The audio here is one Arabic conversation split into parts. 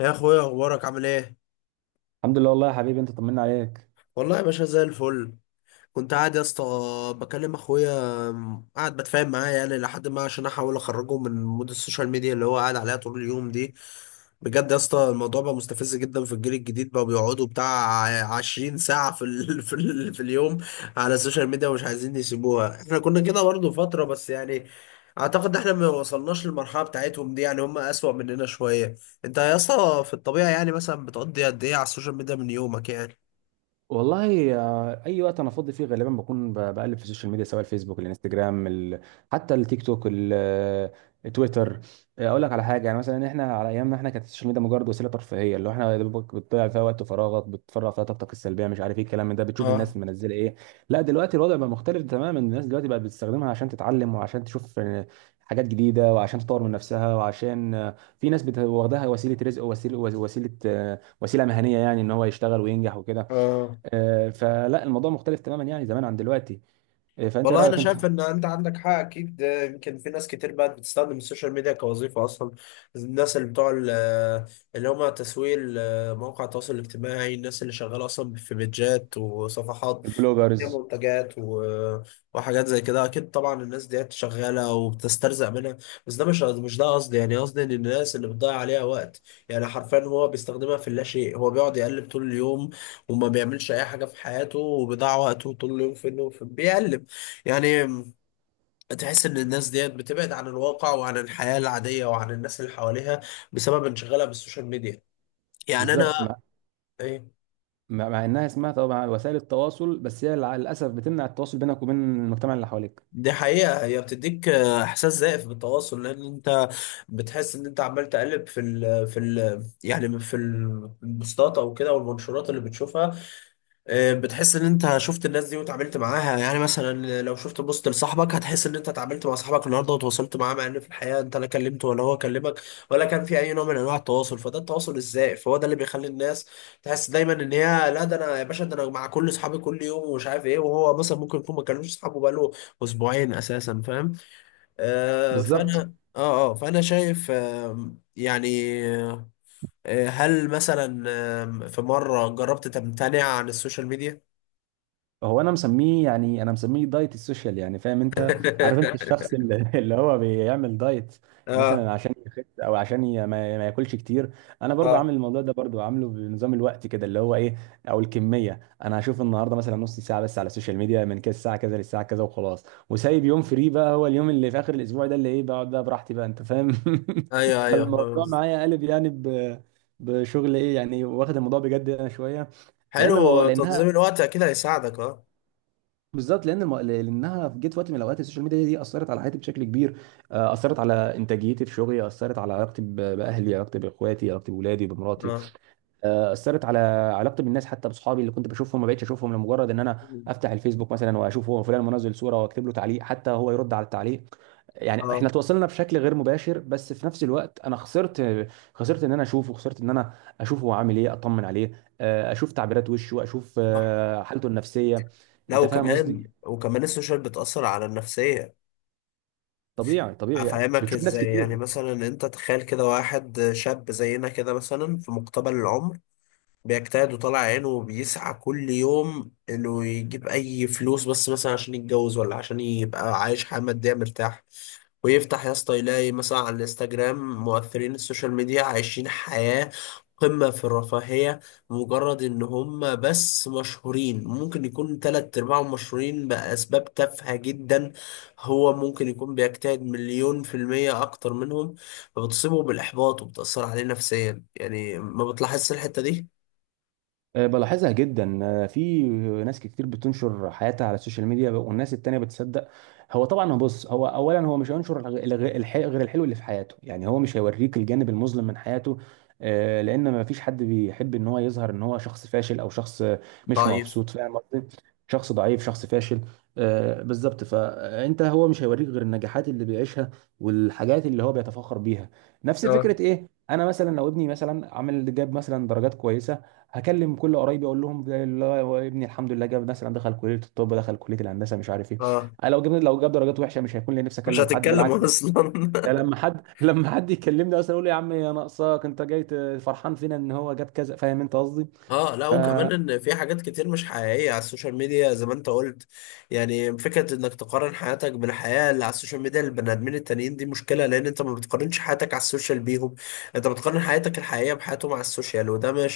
يا اخويا، اخبارك عامل ايه؟ الحمد لله والله يا حبيبي، انت طمنا عليك والله يا باشا زي الفل. كنت قاعد يا اسطى بكلم اخويا، قاعد بتفاهم معاه يعني لحد ما، عشان احاول اخرجه من مود السوشيال ميديا اللي هو قاعد عليها طول اليوم دي. بجد يا اسطى الموضوع بقى مستفز جدا. في الجيل الجديد بقى بيقعدوا بتاع 20 ساعة في اليوم على السوشيال ميديا ومش عايزين يسيبوها. احنا كنا كده برضه فترة، بس يعني اعتقد احنا ما وصلناش للمرحلة بتاعتهم دي، يعني هم اسوأ مننا شوية. انت يا اسطى في الطبيعة يعني مثلا بتقضي قد ايه على السوشيال ميديا من يومك يعني؟ والله اي وقت انا فاضي فيه غالبا بكون بقلب في السوشيال ميديا، سواء الفيسبوك، الانستجرام، حتى التيك توك، التويتر. اقول لك على حاجه، يعني مثلا احنا على ايامنا، احنا كانت السوشيال ميديا مجرد وسيله ترفيهيه، اللي هو احنا يا دوبك بتضيع فيها وقت فراغك، بتفرغ فيها طاقتك السلبيه، مش عارف ايه الكلام من ده، بتشوف اه. الناس منزله ايه. لا دلوقتي الوضع بقى مختلف تماما، الناس دلوقتي بقت بتستخدمها عشان تتعلم، وعشان تشوف حاجات جديده، وعشان تطور من نفسها، وعشان في ناس واخداها وسيله رزق، وسيله مهنيه، يعني ان هو يشتغل وينجح وكده. اه. فلا الموضوع مختلف تماما يعني زمان عن دلوقتي. فانت ايه والله انا رايك انت؟ شايف ان انت عندك حق، اكيد ده. يمكن في ناس كتير بقت بتستخدم السوشيال ميديا كوظيفه اصلا. الناس اللي بتوع اللي هم تسويق مواقع التواصل الاجتماعي، الناس اللي شغاله اصلا في بيدجات وصفحات، هي البلوجرز. منتجات وحاجات زي كده، اكيد طبعا الناس ديت شغاله وبتسترزق منها. بس ده مش ده قصدي. يعني قصدي ان الناس اللي بتضيع عليها وقت، يعني حرفيا هو بيستخدمها في اللا شيء. هو بيقعد يقلب طول اليوم وما بيعملش اي حاجه في حياته، وبيضيع وقته طول اليوم في انه بيقلب يعني. تحس ان الناس ديت بتبعد عن الواقع وعن الحياه العاديه وعن الناس اللي حواليها، بسبب انشغالها بالسوشيال ميديا. يعني بالظبط، انا، مع إيه، مع مع انها اسمها طبعا وسائل التواصل، بس هي للاسف بتمنع التواصل بينك وبين المجتمع اللي حواليك. دي حقيقة. هي بتديك إحساس زائف بالتواصل، لأن أنت بتحس إن أنت عمال تقلب في ال البوستات أو كده والمنشورات اللي بتشوفها. بتحس ان انت شفت الناس دي وتعاملت معاها. يعني مثلا لو شفت بوست لصاحبك هتحس ان انت اتعاملت مع صاحبك النهارده وتواصلت معاه، مع ان في الحقيقه انت لا كلمته ولا هو كلمك، ولا كان في اي نوع من انواع التواصل. فده التواصل ازاي؟ فهو ده اللي بيخلي الناس تحس دايما ان هي، لا ده انا يا باشا، ده انا مع كل اصحابي كل يوم ومش عارف ايه، وهو مثلا ممكن يكون ما كلمش اصحابه بقاله اسبوعين اساسا، فاهم؟ آه بالظبط. فانا اه اه فانا شايف، يعني. هل مثلا في مره جربت تمتنع عن السوشيال ميديا؟ هو انا مسميه، يعني مسميه دايت السوشيال، يعني فاهم انت؟ عارف انت الشخص اللي اللي هو بيعمل دايت اه. مثلا عشان يخس، او عشان ما ياكلش كتير؟ انا برضو اه. عامل الموضوع ده، برضو عامله بنظام الوقت كده، اللي هو ايه او الكميه. انا هشوف النهارده مثلا نص ساعه بس على السوشيال ميديا، من كده الساعه كذا للساعه كذا وخلاص، وسايب يوم فري بقى، هو اليوم اللي في اخر الاسبوع ده، اللي ايه بقعد بقى براحتي بقى، انت فاهم؟ ايوه، ايوه، فاهم. فالموضوع معايا قلب يعني، بشغل ايه يعني، واخد الموضوع بجد انا شويه. لان المو... حلو، لانها تنظيم الوقت اكيد هيساعدك. اه. بالظبط لان الم... لانها جت في وقت من الاوقات، السوشيال ميديا دي اثرت على حياتي بشكل كبير. اثرت على انتاجيتي في شغلي، اثرت على علاقتي باهلي، علاقتي باخواتي، علاقتي باولادي، بمراتي. اه. اثرت على علاقتي بالناس، حتى بصحابي اللي كنت بشوفهم ما بقتش اشوفهم، لمجرد ان انا افتح الفيسبوك مثلا واشوف هو فلان منزل صوره واكتب له تعليق، حتى هو يرد على التعليق، يعني احنا اه. تواصلنا بشكل غير مباشر، بس في نفس الوقت انا خسرت. خسرت ان انا اشوفه، خسرت ان انا اشوفه هو عامل ايه، اطمن عليه. اشوف تعبيرات وشه، اشوف صح. حالته النفسيه. لا، انت فاهم وكمان قصدي؟ وكمان السوشيال بتأثر على النفسية. طبيعي طبيعي يعني. هفهمك بتشوف ناس ازاي؟ كتير. يعني مثلا انت تخيل كده واحد شاب زينا كده، مثلا في مقتبل العمر، بيجتهد وطالع عينه وبيسعى كل يوم انه يجيب اي فلوس، بس مثلا عشان يتجوز، ولا عشان يبقى عايش حياة مادية مرتاح. ويفتح يا اسطى يلاقي مثلا على الانستجرام مؤثرين السوشيال ميديا عايشين حياة قمة في الرفاهية، مجرد ان هم بس مشهورين. ممكن يكون تلات ارباعهم مشهورين بأسباب تافهة جدا، هو ممكن يكون بيجتهد مليون في المية اكتر منهم. فبتصيبه بالاحباط وبتأثر عليه نفسيا. يعني ما بتلاحظش الحتة دي؟ بلاحظها جدا، في ناس كتير بتنشر حياتها على السوشيال ميديا والناس التانية بتصدق. هو طبعا، هو بص، هو اولا هو مش هينشر غير الحلو اللي في حياته، يعني هو مش هيوريك الجانب المظلم من حياته. لان ما فيش حد بيحب ان هو يظهر ان هو شخص فاشل، او شخص مش ضعيف. مبسوط، فاهم قصدي؟ شخص ضعيف، شخص فاشل. بالظبط. فانت هو مش هيوريك غير النجاحات اللي بيعيشها والحاجات اللي هو بيتفاخر بيها. نفس اه. فكرة ايه، انا مثلا لو ابني مثلا عامل، جاب مثلا درجات كويسة، هكلم كل قرايبي اقول لهم ده اللي هو ابني، الحمد لله جاب مثلا، دخل كليه الطب، دخل كليه الهندسه، مش عارف ايه. اه. انا لو جبنا، لو جاب درجات وحشه، مش هيكون لي نفسي مش اكلم حد، هتتكلم بالعكس، اصلا. ده لما حد لما حد يكلمني اصلا اقول له يا عم يا ناقصاك، انت جاي فرحان فينا ان هو جاب كذا، فاهم انت قصدي؟ اه، لا ف وكمان ان في حاجات كتير مش حقيقيه على السوشيال ميديا زي ما انت قلت. يعني فكره انك تقارن حياتك بالحياه اللي على السوشيال ميديا للبني ادمين التانيين دي مشكله، لان انت ما بتقارنش حياتك على السوشيال بيهم، انت بتقارن حياتك الحقيقيه بحياتهم على السوشيال، وده مش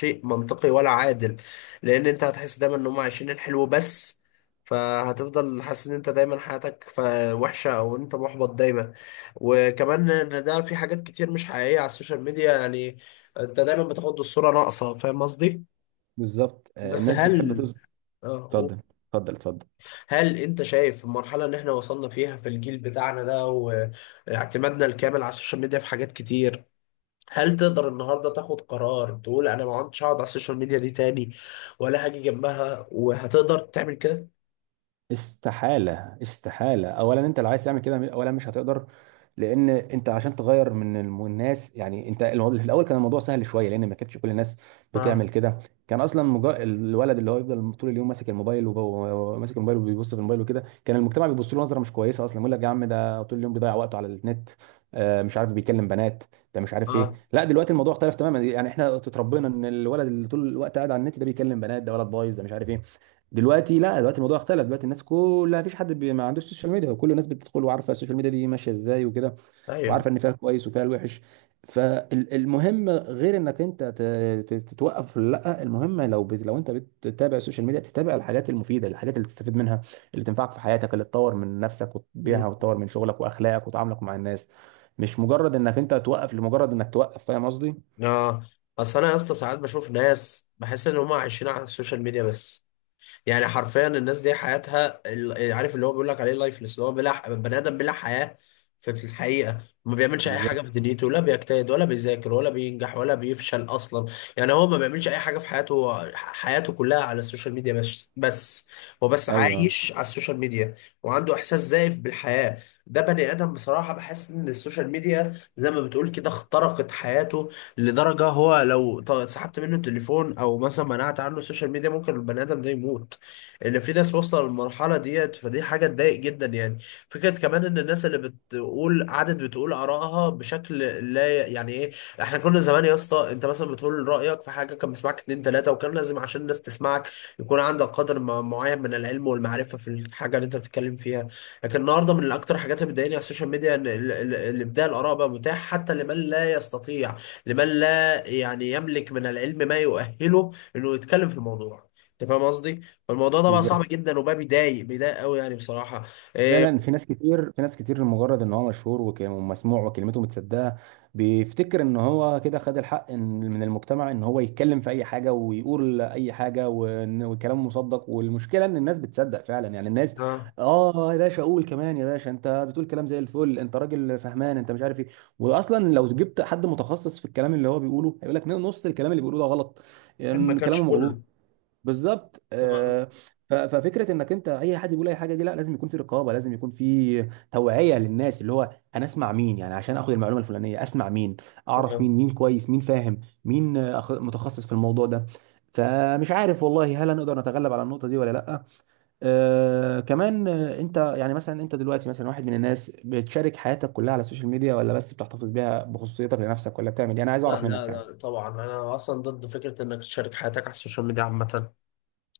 شيء منطقي ولا عادل. لان انت هتحس دايما ان هم عايشين الحلو بس، فهتفضل حاسس ان انت دايما حياتك وحشه، او انت محبط دايما. وكمان ان ده في حاجات كتير مش حقيقيه على السوشيال ميديا، يعني انت دايما بتاخد الصورة ناقصة، فاهم قصدي؟ بالظبط. بس الناس بتحب هل، تز. آه، اتفضل اتفضل اتفضل. هل انت شايف المرحلة اللي احنا وصلنا فيها في الجيل بتاعنا ده، واعتمادنا الكامل على السوشيال ميديا في حاجات كتير، هل تقدر النهاردة تاخد قرار تقول انا ما عدتش هقعد على السوشيال ميديا دي تاني، ولا هاجي جنبها وهتقدر تعمل كده؟ استحالة. استحالة. أولا أنت اللي عايز تعمل كده، أولا مش هتقدر، لأن أنت عشان تغير من الناس، يعني أنت الموضوع في الأول كان الموضوع سهل شوية، لأن ما كانتش كل الناس اه. بتعمل كده. كان أصلا الولد اللي هو يفضل طول اليوم ماسك الموبايل، وب... وماسك الموبايل وبيبص في الموبايل وكده، كان المجتمع بيبص له نظرة مش كويسة أصلا، يقول لك يا عم ده طول اليوم بيضيع وقته على النت، مش عارف بيكلم بنات، ده مش عارف ايه. اه. لا دلوقتي الموضوع اختلف تماما، يعني احنا اتربينا ان الولد اللي طول الوقت قاعد على النت ده بيكلم بنات، ده ولد بايظ، ده مش عارف ايه. دلوقتي لا، دلوقتي الموضوع اختلف، دلوقتي الناس كلها مفيش حد ما عندوش سوشيال ميديا، وكل الناس بتدخل وعارفه السوشيال ميديا دي ماشيه ازاي وكده، ايوه. وعارفه ان فيها الكويس وفيها الوحش. فالمهم غير انك انت تتوقف، لا، المهم لو لو انت بتتابع السوشيال ميديا، تتابع الحاجات المفيده، الحاجات اللي تستفيد منها، اللي تنفعك في حياتك، اللي تطور من نفسك مم. وتبيعها، وتطور من شغلك واخلاقك وتعاملك مع الناس، مش مجرد انك انت توقف لمجرد انك توقف، فاهم قصدي؟ اه. اصل انا يا اسطى ساعات بشوف ناس بحس ان هم عايشين على السوشيال ميديا بس. يعني حرفيا الناس دي حياتها عارف اللي هو بيقول لك عليه لايفلس، اللي هو بلا بني ادم بلا حياه. في في الحقيقه ما بيعملش اي حاجه بالظبط. في دنيته، لا بيجتهد ولا بيذاكر ولا بينجح ولا بيفشل اصلا. يعني هو ما بيعملش اي حاجه في حياته، هو حياته كلها على السوشيال ميديا بس. هو بس ايوه، عايش على السوشيال ميديا وعنده احساس زائف بالحياه. ده بني ادم بصراحه بحس ان السوشيال ميديا زي ما بتقول كده اخترقت حياته، لدرجة هو لو سحبت منه التليفون أو مثلا منعت عنه السوشيال ميديا ممكن البني آدم ده يموت. ان في ناس واصله للمرحله ديت، فدي حاجه تضايق جدا يعني. فكره كمان ان الناس اللي بتقول، قعدت بتقول ارائها بشكل، لا يعني ايه، احنا كنا زمان يا اسطى، انت مثلا بتقول رايك في حاجه كان بيسمعك اتنين تلاته، وكان لازم عشان الناس تسمعك يكون عندك قدر معين من العلم والمعرفه في الحاجه اللي انت بتتكلم فيها. لكن النهارده من اكتر الحاجات اللي بتضايقني على السوشيال ميديا ان الابداع الاراء بقى متاح حتى لمن لا يستطيع، لمن لا يعني يملك من العلم ما يؤهله انه يتكلم في الموضوع، انت فاهم قصدي؟ فالموضوع ده بقى صعب بالظبط. جدا، وبقى بيضايق قوي يعني بصراحة. فعلا إيه. في ناس كتير، في ناس كتير لمجرد ان هو مشهور ومسموع وكلمته متسدها، بيفتكر ان هو كده خد الحق من المجتمع ان هو يتكلم في اي حاجه ويقول اي حاجه، والكلام مصدق، والمشكله ان الناس بتصدق فعلا، يعني الناس آه. اه يا باشا قول كمان يا باشا، انت بتقول كلام زي الفل، انت راجل فهمان، انت مش عارف ايه. واصلا لو جبت حد متخصص في الكلام اللي هو بيقوله، هيقول لك نص الكلام اللي بيقوله ده غلط، ما يعني كانش كلامه مغلوط. كله. بالظبط. آه. آه، ف- ففكره انك انت اي حد بيقول اي حاجه دي، لا، لازم يكون في رقابه، لازم يكون في توعيه للناس، اللي هو انا اسمع مين يعني عشان اخد المعلومه الفلانيه، اسمع مين، اعرف آه. مين، مين كويس، مين فاهم، مين متخصص في الموضوع ده. فمش عارف والله هل هنقدر نتغلب على النقطه دي ولا لا. آه كمان، انت يعني مثلا انت دلوقتي مثلا واحد من الناس بتشارك حياتك كلها على السوشيال ميديا، ولا بس بتحتفظ بيها بخصوصيتك لنفسك، ولا بتعمل ايه؟ انا عايز لا اعرف لا منك يعني. لا، طبعا انا اصلا ضد فكرة انك تشارك حياتك على السوشيال ميديا عامة.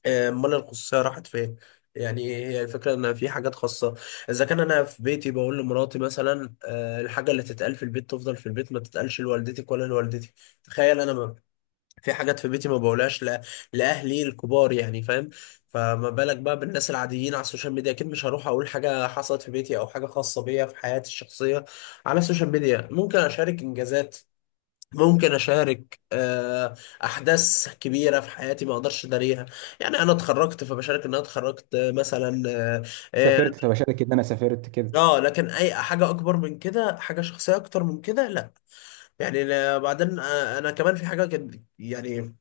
امال الخصوصية راحت فين؟ يعني هي الفكرة ان في حاجات خاصة. اذا كان انا في بيتي بقول لمراتي مثلا الحاجة اللي تتقال في البيت تفضل في البيت، ما تتقالش لوالدتك ولا لوالدتي. تخيل انا في حاجات في بيتي ما بقولهاش لاهلي الكبار يعني، فاهم؟ فما بالك بقى بالناس العاديين على السوشيال ميديا؟ اكيد مش هروح اقول حاجه حصلت في بيتي او حاجه خاصه بيا في حياتي الشخصيه على السوشيال ميديا. ممكن اشارك انجازات، ممكن اشارك احداث كبيره في حياتي ما اقدرش اداريها. يعني انا اتخرجت فبشارك ان انا اتخرجت، مثلا. اه. آه، سافرت فبشارك ان انا سافرت كده. لكن اي حاجه اكبر من كده، حاجه شخصيه اكتر من كده، لا. يعني بعدين انا كمان في حاجه يعني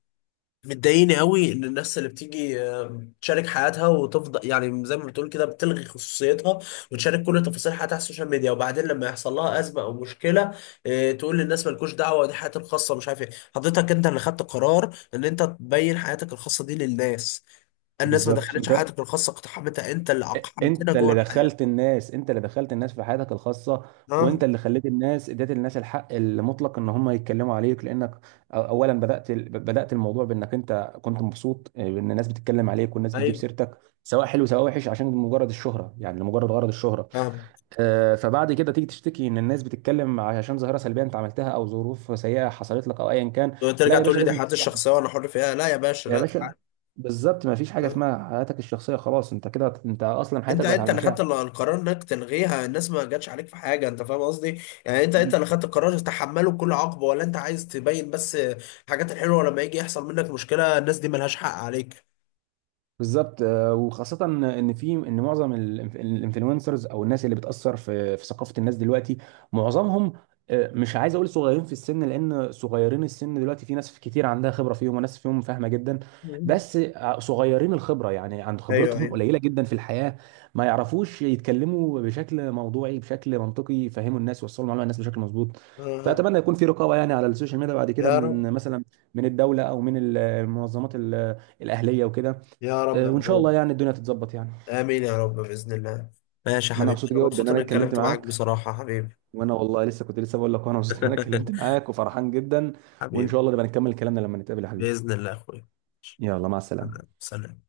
مضايقني قوي، ان الناس اللي بتيجي تشارك حياتها وتفضل يعني زي ما بتقول كده بتلغي خصوصيتها، وتشارك كل تفاصيل حياتها على السوشيال ميديا، وبعدين لما يحصل لها ازمه او مشكله تقول للناس مالكوش دعوه، دي حياتي الخاصه مش عارف ايه. حضرتك انت اللي خدت قرار ان انت تبين حياتك الخاصه دي للناس، الناس ما بالظبط. دخلتش انت، حياتك الخاصه، اقتحمتها، انت اللي اقحمتنا انت جوه اللي الحياه. دخلت الناس انت اللي دخلت الناس في حياتك الخاصه، اه، وانت اللي خليت الناس، اديت الناس الحق المطلق ان هم يتكلموا عليك، لانك اولا بدات الموضوع بانك انت كنت مبسوط ان الناس بتتكلم عليك، والناس بتجيب ايوه، سيرتك، سواء حلو سواء وحش، عشان مجرد الشهره، يعني لمجرد غرض الشهره. فاهم. فبعد كده تيجي تشتكي ان الناس بتتكلم، عشان ظاهره سلبيه انت عملتها، او ظروف سيئه حصلت لك، او ايا كان. لا ترجع يا تقول باشا، لي دي لازم حياتي تستحمل الشخصيه وانا حر فيها، لا يا باشا، يا لا تعال. باشا. بالظبط، ما فيش حاجه آه. اسمها حياتك الشخصيه، خلاص، انت كده انت اصلا انت، حياتك بقت على انت اللي خدت المشاعر. القرار انك تلغيها، الناس ما جاتش عليك في حاجه، انت فاهم قصدي؟ يعني انت، انت اللي خدت القرار تتحمله بكل عقبه، ولا انت عايز تبين بس الحاجات الحلوه، لما يجي يحصل منك مشكله الناس دي ملهاش حق عليك. بالظبط. وخاصة ان في، ان معظم الانفلونسرز او الناس اللي بتأثر في في ثقافة الناس دلوقتي، معظمهم مش عايز اقول صغيرين في السن، لان صغيرين السن دلوقتي في ناس كتير عندها خبرة فيهم، وناس فيهم فاهمة جدا، مم. بس صغيرين الخبرة يعني، عند ايوه، خبرتهم ايوه. قليلة جدا في الحياة، ما يعرفوش يتكلموا بشكل موضوعي، بشكل منطقي، يفهموا الناس، يوصلوا المعلومة للناس بشكل مظبوط. آه. فأتمنى يكون في رقابة يعني على السوشيال ميديا بعد كده، يا رب. من مثلا من الدولة، او من المنظمات الأهلية وكده. يا رب يا وان شاء الله اخويا. يعني الدنيا تتظبط يعني. امين يا رب باذن الله. ماشي يا ما انا حبيبي، مبسوط انا جدا ان مبسوط انا اني اتكلمت اتكلمت معاك معاك، بصراحه يا حبيبي. وانا والله لسه كنت لسه بقول لك، وانا مبسوط ان انا اتكلمت معاك وفرحان جدا. وان حبيبي. شاء الله نبقى نكمل كلامنا لما نتقابل يا حبيبي. باذن الله يا اخويا. يلا، مع السلامة. سلام.